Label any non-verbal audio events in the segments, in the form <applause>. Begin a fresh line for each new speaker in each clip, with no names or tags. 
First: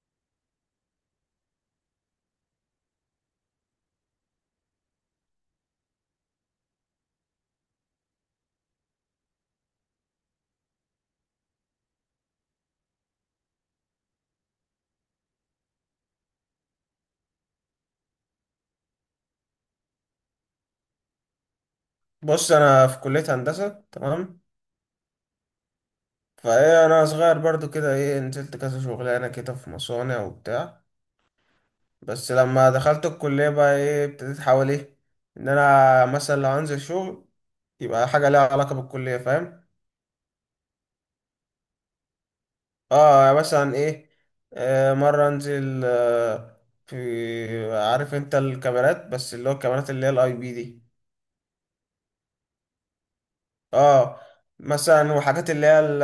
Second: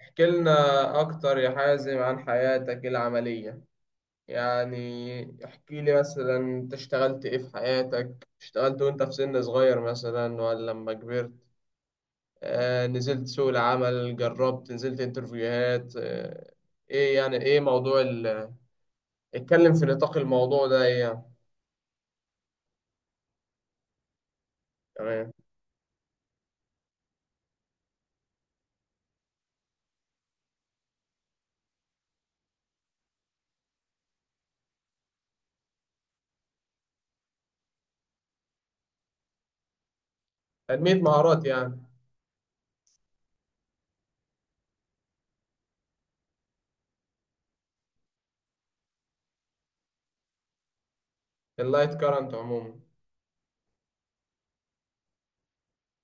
احكي لنا أكتر يا حازم عن حياتك العملية يعني احكي لي مثلا أنت اشتغلت إيه في حياتك، اشتغلت وأنت في سن صغير مثلا ولا لما كبرت؟ آه، نزلت سوق العمل، جربت، نزلت انترفيوهات. إيه موضوع اتكلم في نطاق الموضوع ده، إيه يعني؟
بص، انا في كلية هندسة تمام.
تمام.
فايه انا صغير برضو كده ايه نزلت كذا شغلانة كده في مصانع وبتاع. بس لما دخلت الكلية بقى ايه ابتديت احاول ايه ان انا مثلا لو هنزل شغل يبقى حاجة ليها علاقة بالكلية، فاهم.
تنمية مهارات يعني؟
اه يعني مثلا ايه. مرة انزل في، عارف انت الكاميرات، بس اللي هو الكاميرات اللي هي الاي بي دي.
اللايت كارنت عموما.
اه، مثلا وحاجات اللي هي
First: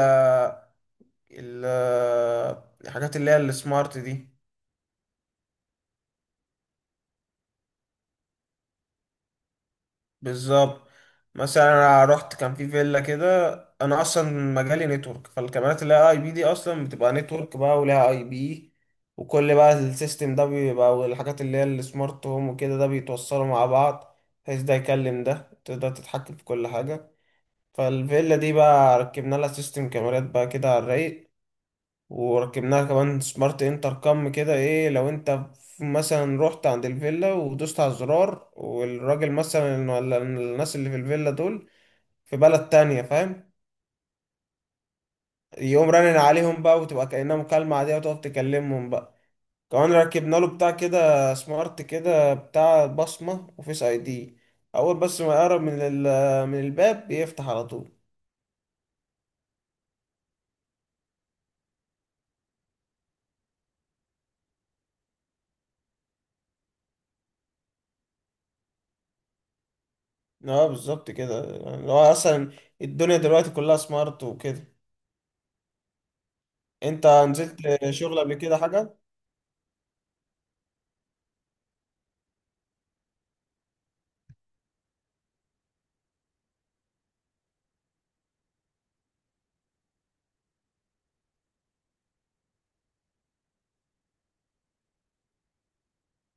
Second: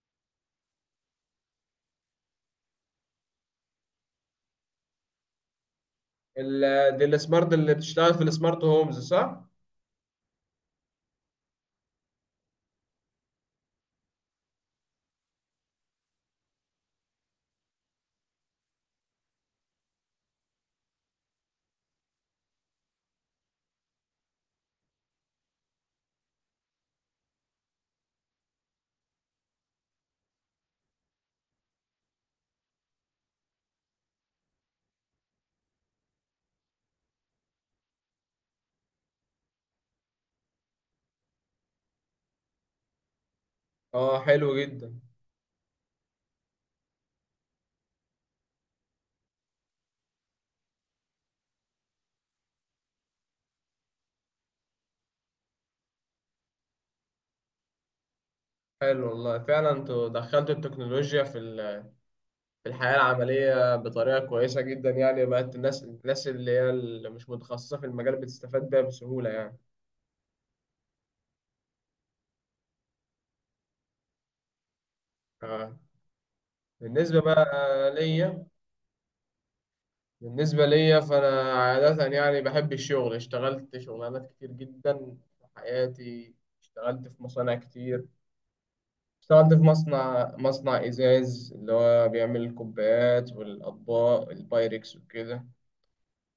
ال- الحاجات اللي هي السمارت دي.
ال... دي السمارت اللي بتشتغل في السمارت هومز صح؟
بالظبط. مثلا انا رحت كان في فيلا كده. انا اصلا مجالي نتورك، فالكاميرات اللي هي اي بي دي اصلا بتبقى نتورك بقى ولها اي بي، وكل بقى السيستم ده بيبقى، والحاجات اللي هي السمارت هوم وكده ده بيتوصلوا مع بعض، بحيث ده يكلم ده تقدر تتحكم في كل حاجة. فالفيلا دي بقى ركبنا لها سيستم كاميرات بقى كده على الرايق، وركبناها كمان سمارت انتر كام كده. ايه لو انت مثلا رحت عند الفيلا ودوست على الزرار، والراجل مثلا ولا الناس اللي في الفيلا دول في بلد تانية، فاهم،
اه، حلو جدا.
يقوم رنن عليهم بقى وتبقى كأنها مكالمة عادية وتقف تكلمهم بقى. كمان ركبنا له بتاع كده سمارت كده بتاع بصمة وفيس اي دي، اول بس ما يقرب من من الباب بيفتح على طول.
حلو والله، فعلا انتوا دخلتوا التكنولوجيا في في الحياة العملية بطريقة كويسة جدا، يعني بقت الناس اللي هي اللي مش متخصصة في المجال بتستفاد بيها بسهولة يعني.
اه بالظبط كده، يعني هو اصلا الدنيا دلوقتي كلها سمارت وكده.
آه.
انت
بالنسبة بقى
نزلت شغل قبل
ليا،
كده حاجة؟
بالنسبة ليا فأنا عادة يعني بحب الشغل، اشتغلت شغلانات كتير جدا في حياتي. اشتغلت في مصانع كتير، اشتغلت في مصنع إزاز اللي هو بيعمل الكوبايات والأطباق البايركس وكده.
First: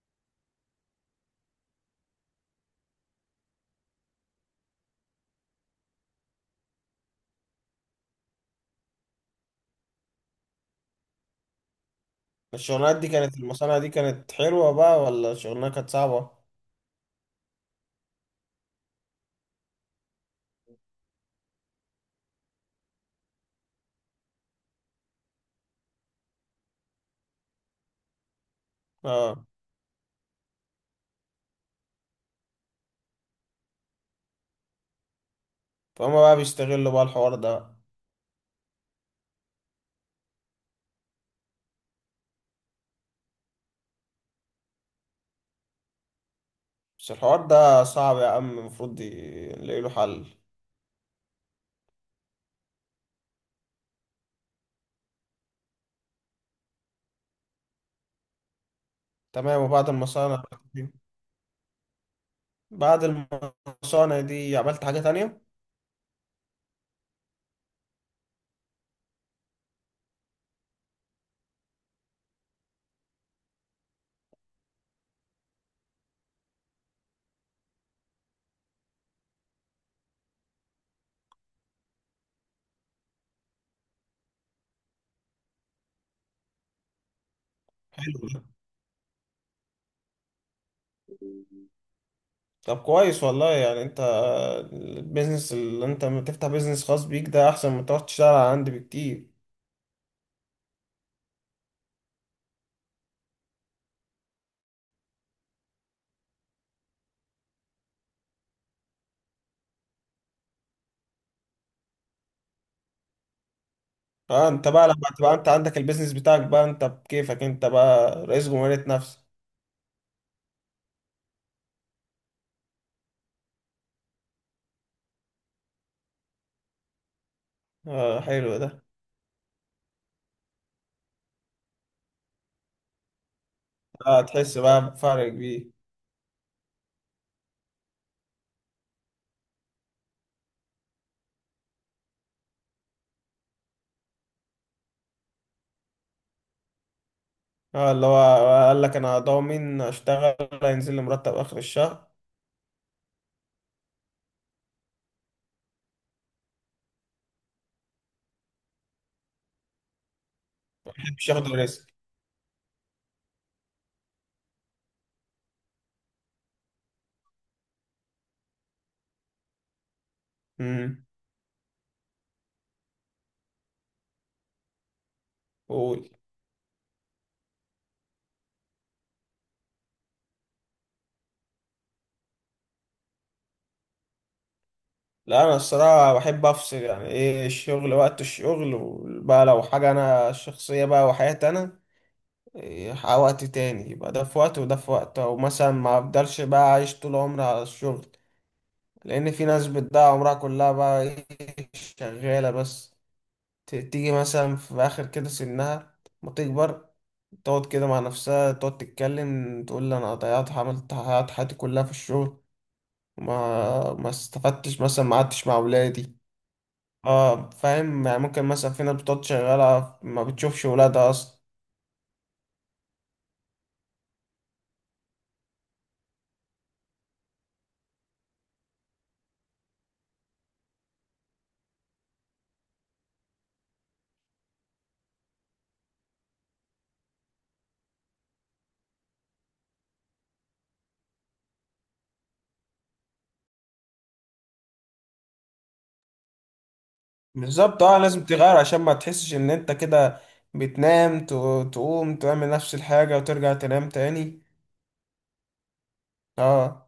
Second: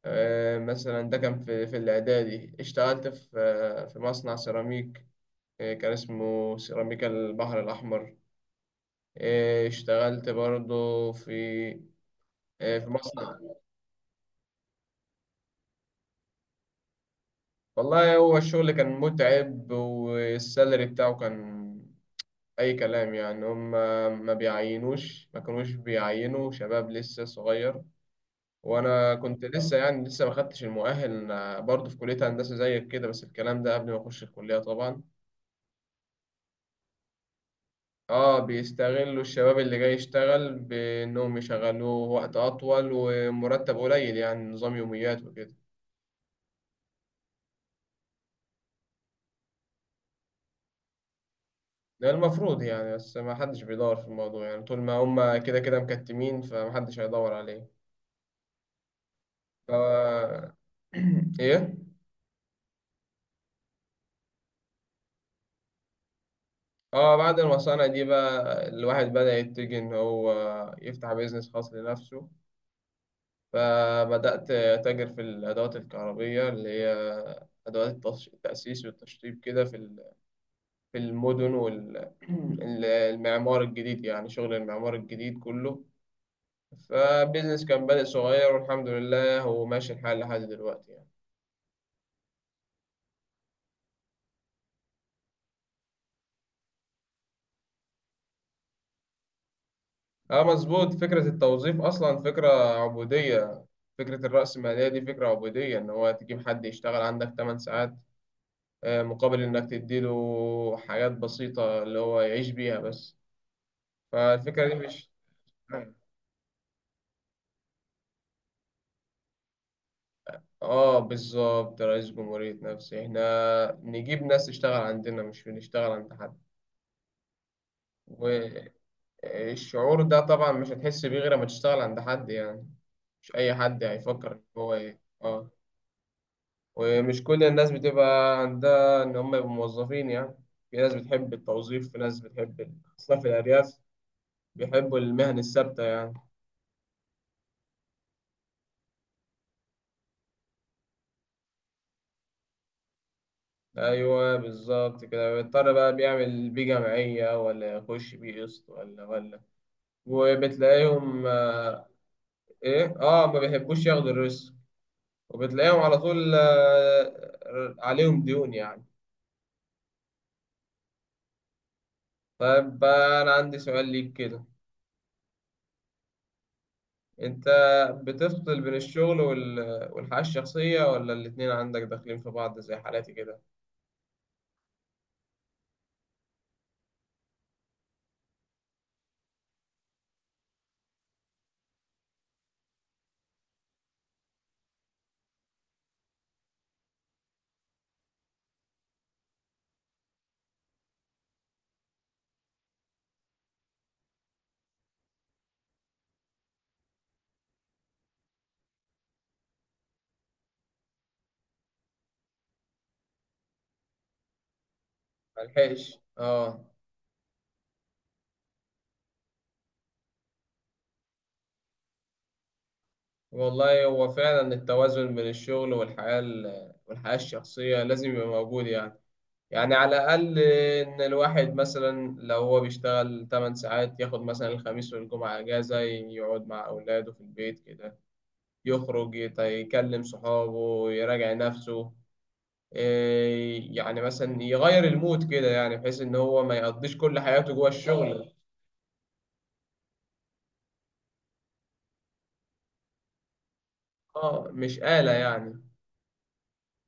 مثلا ده كان في الإعدادي، اشتغلت في مصنع سيراميك، كان اسمه سيراميكا البحر الأحمر. اشتغلت برضه في
الشغلانات دي كانت،
مصنع.
المصانع دي كانت حلوة بقى ولا الشغلانة كانت صعبة؟
والله هو الشغل كان متعب، والسالري بتاعه كان أي كلام يعني. هم ما كانوش بيعينوا شباب لسه صغير، وأنا كنت
اه،
لسه، يعني لسه ما خدتش المؤهل. أنا برضه في كلية هندسة زيك كده، بس الكلام ده قبل ما أخش الكلية طبعا.
فهم بقى بيستغلوا بقى الحوار ده.
اه، بيستغلوا الشباب اللي جاي يشتغل بانهم يشغلوه وقت اطول ومرتب قليل، يعني نظام يوميات وكده.
بس الحوار ده صعب يا عم، المفروض نلاقي له حل.
ده المفروض يعني، بس ما حدش بيدور في الموضوع يعني، طول ما هم كده كده مكتمين فما حدش هيدور عليه.
تمام.
ف
وبعد المصانع دي
<clears throat> ايه
بعد المصانع دي عملت حاجة تانية؟
اه، بعد المصانع دي بقى الواحد بدأ يتجه ان هو يفتح بيزنس خاص لنفسه. فبدأت أتاجر في الأدوات الكهربية اللي هي أدوات التأسيس والتشطيب كده في المدن والمعمار <clears throat> الجديد، يعني شغل المعمار الجديد كله. فبيزنس كان بادئ صغير، والحمد لله هو ماشي الحال لحد دلوقتي يعني.
طب كويس والله، يعني انت البيزنس اللي انت لما تفتح بيزنس خاص بيك ده احسن من تقعد تشتغل على عندي بكتير.
اه، مظبوط. فكرة التوظيف أصلا فكرة عبودية. فكرة الرأسمالية دي فكرة عبودية، إن هو تجيب حد يشتغل عندك 8 ساعات، مقابل إنك تديله حاجات بسيطة اللي هو يعيش بيها بس.
اه، انت
فالفكرة دي
بقى لما
مش...
تبقى انت عندك البيزنس بتاعك بقى، انت بكيفك، انت بقى رئيس جمهورية نفسك.
اه بالظبط، رئيس جمهورية نفسي. احنا نجيب ناس تشتغل عندنا، مش بنشتغل عند حد.
اه، حلو ده.
والشعور ده طبعا مش هتحس بيه غير لما تشتغل عند حد يعني. مش أي حد
اه
هيفكر إن
تحس
هو
بقى
إيه،
بفرق
أه.
كبير.
ومش كل الناس بتبقى عندها إن هم يبقوا موظفين يعني. في ناس بتحب التوظيف، في ناس بتحب خاصة في الأرياف، بيحبوا المهن الثابتة يعني.
اه اللي هو قال لك انا ضامن اشتغل هينزل لي مرتب اخر الشهر،
أيوه بالظبط كده، بيضطر بقى بيعمل بيه جمعية ولا يخش بيه قسط ولا وبتلاقيهم
مش ياخد
آه،
الريسك.
إيه أه، ما بيحبوش ياخدوا الريسك، وبتلاقيهم على طول آه، عليهم ديون يعني.
امم.
طيب بقى، أنا عندي سؤال ليك كده.
قول.
أنت بتفصل بين الشغل والحياة الشخصية، ولا الاتنين عندك داخلين في بعض زي حالاتي كده؟
لا انا الصراحه بحب افصل، يعني ايه الشغل وقت الشغل، وبقى لو حاجه انا شخصيه بقى وحياتي انا، إيه وقت تاني، يبقى ده في وقت وده في وقت، او مثلا ما افضلش بقى عايش طول عمري على الشغل. لان في ناس بتضيع عمرها كلها بقى ايه شغاله بس، تيجي مثلا في آخر كده سنها ما تكبر، تقعد كده مع نفسها تقعد تتكلم تقول لي أنا ضيعت، عملت، ضيعت حياتي كلها في الشغل، وما ما استفدتش، مثلا ما قعدتش مع
ملحقش،
ولادي.
آه.
اه فاهم، يعني ممكن مثلا في ناس بتقعد شغالة ما بتشوفش ولادها أصلا.
والله هو فعلا التوازن بين الشغل والحياة الشخصية لازم يبقى موجود يعني. يعني على الأقل إن الواحد مثلا لو هو بيشتغل 8 ساعات، ياخد مثلا الخميس والجمعة أجازة، يقعد مع أولاده في البيت كده، يخرج يكلم صحابه، يراجع نفسه، إيه، يعني مثلا يغير المود كده، يعني بحيث ان هو ما يقضيش كل حياته جوه
بالظبط، اه لازم
الشغل.
تغير عشان ما تحسش إن أنت كده بتنام، تقوم تعمل نفس الحاجة وترجع تنام تاني.
اه، مش آلة يعني.
اه.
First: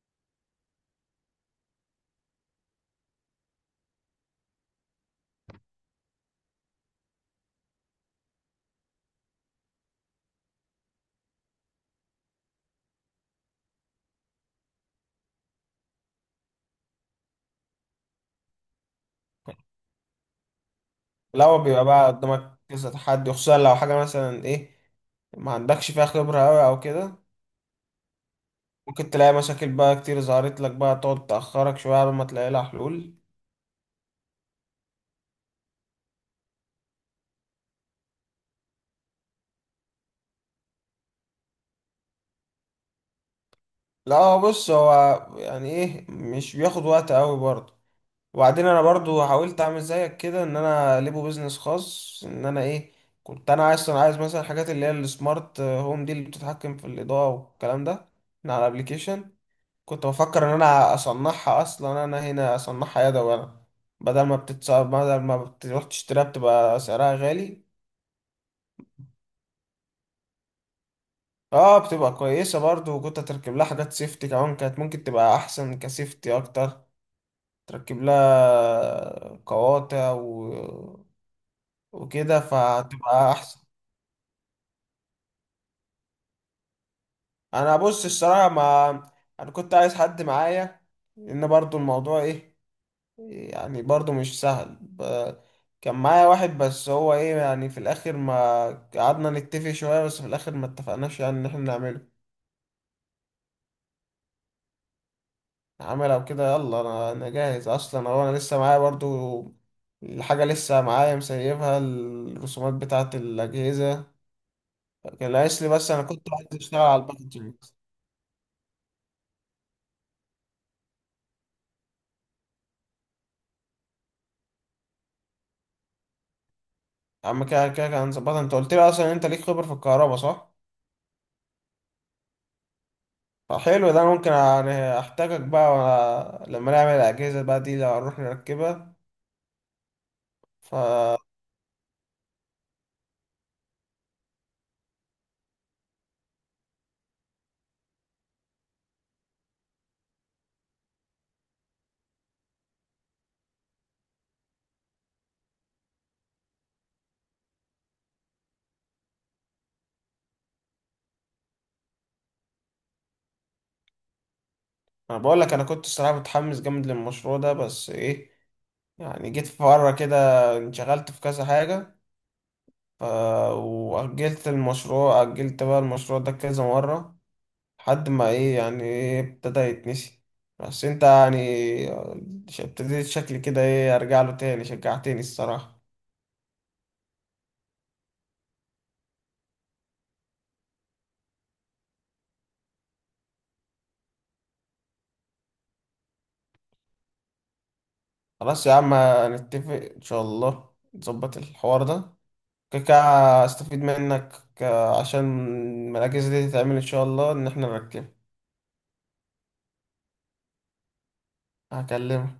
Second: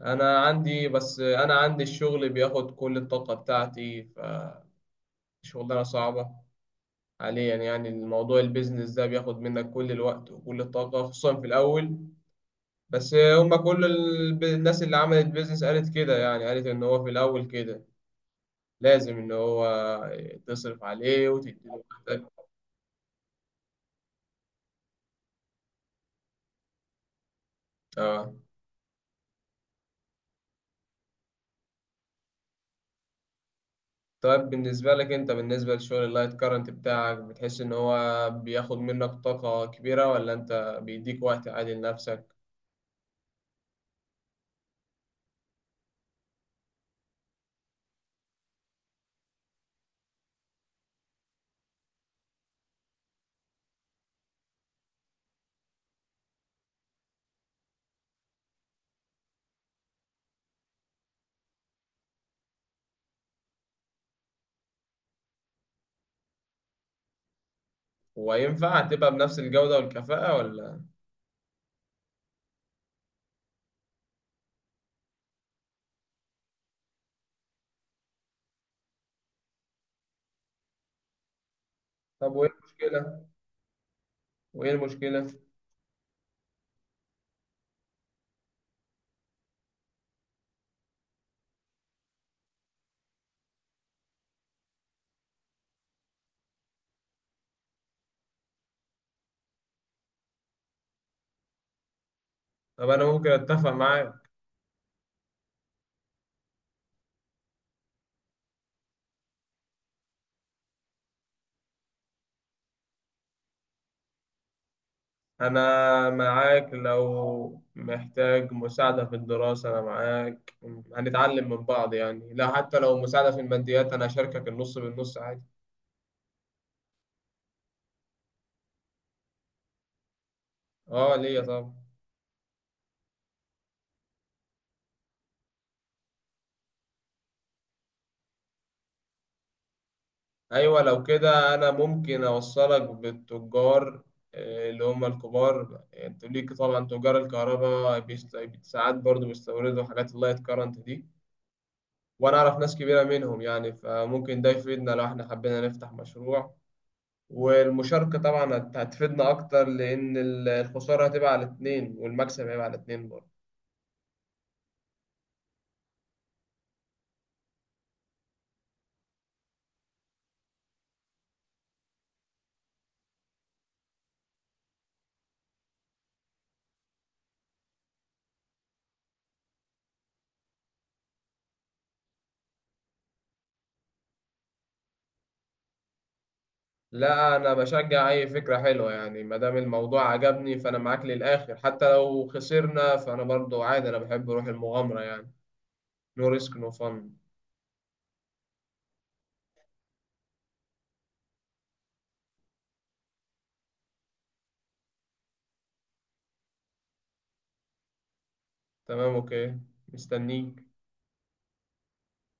انا عندي الشغل بياخد كل الطاقة بتاعتي، فشغلانة صعبة حاليا يعني. الموضوع البيزنس ده بياخد منك كل الوقت وكل الطاقة، خصوصا في الاول. بس هما كل الناس اللي عملت بيزنس قالت كده يعني، قالت ان هو في الاول كده لازم ان هو تصرف عليه
لا هو
وتديله
بيبقى بقى
وقتك.
قدامك كذا تحدي، خصوصا لو حاجة مثلا ايه ما عندكش فيها خبرة أوي أو كده،
اه.
ممكن تلاقي مشاكل بقى كتير ظهرت لك بقى تقعد تأخرك شوية على ما تلاقي لها حلول.
طيب بالنسبة لك انت، بالنسبة لشغل اللايت كارنت بتاعك، بتحس ان هو بياخد منك طاقة كبيرة، ولا انت بيديك وقت عادي لنفسك؟
لا هو بص، هو يعني ايه مش بياخد وقت أوي برضه، وبعدين أنا برضه حاولت أعمل زيك كده إن أنا ليبو بيزنس خاص، إن أنا ايه كنت أنا عايز مثلا الحاجات اللي هي السمارت هوم دي اللي بتتحكم في الإضاءة والكلام ده من على الأبليكيشن. كنت بفكر ان انا اصنعها، اصلا انا هنا اصنعها يدوي انا، بدل ما بتتصاب بدل ما بتروح تشتريها بتبقى سعرها غالي.
وينفع تبقى بنفس الجودة والكفاءة ولا؟
اه بتبقى كويسة برضو، وكنت تركب لها حاجات سيفتي كمان، كانت ممكن تبقى احسن كسيفتي اكتر، تركب لها قواطع
طب
وكده،
وايه المشكلة؟
فهتبقى احسن.
وايه المشكلة؟
انا بص الصراحة، ما انا كنت عايز حد معايا، لان برضو الموضوع ايه، يعني برضو مش سهل كان معايا واحد، بس هو ايه يعني في الاخر ما قعدنا نتفق شوية، بس في الاخر ما اتفقناش يعني ان احنا نعمله
طب انا ممكن اتفق معاك.
عمل او كده. يلا انا جاهز اصلا، هو انا لسه معايا برضو الحاجة، لسه معايا مسيبها، الرسومات بتاعة الاجهزة كان ناقص لي، بس انا
انا
كنت عايز
معاك،
اشتغل على الباكجينج.
لو محتاج مساعدة في الدراسة انا معاك، هنتعلم من بعض يعني. لا حتى لو مساعدة في الماديات انا اشاركك النص بالنص عادي.
اما كده كده كان ظبطها. انت قلت لي اصلا انت ليك خبرة في الكهرباء، صح؟
اه ليا طبعا.
فحلو ده، أنا ممكن يعني احتاجك بقى، لما نعمل الاجهزة بقى دي لو هنروح نركبها. ف
ايوه لو كده انا ممكن اوصلك بالتجار، آه، اللي هم الكبار يعني. انت ليك طبعا تجار الكهرباء ساعات برضو بيستوردوا حاجات اللايت كارنت دي، وانا اعرف ناس كبيره منهم يعني، فممكن ده يفيدنا لو احنا حبينا نفتح مشروع. والمشاركه طبعا هتفيدنا اكتر، لان الخساره هتبقى على اتنين والمكسب هيبقى على اتنين برضه.
انا بقول لك انا كنت الصراحه متحمس جامد للمشروع ده، بس ايه يعني جيت في مره كده انشغلت في كذا حاجه، ف واجلت المشروع، اجلت بقى المشروع ده كذا مره، لحد ما ايه يعني ايه ابتدى يتنسي. بس انت يعني ابتديت شكلي كده ايه ارجع له تاني، شجعتني الصراحه.
لا انا بشجع اي فكره حلوه يعني، ما دام الموضوع عجبني فانا معاك للاخر، حتى لو خسرنا فانا برضو عادي، انا بحب روح المغامره يعني. نو ريسك نو فن.
خلاص يا عم، هنتفق ان شاء الله نظبط الحوار ده كده، استفيد منك، عشان المراكز دي تتعمل ان شاء الله ان احنا نركب.
تمام، اوكي. مستنيك.
هكلمك.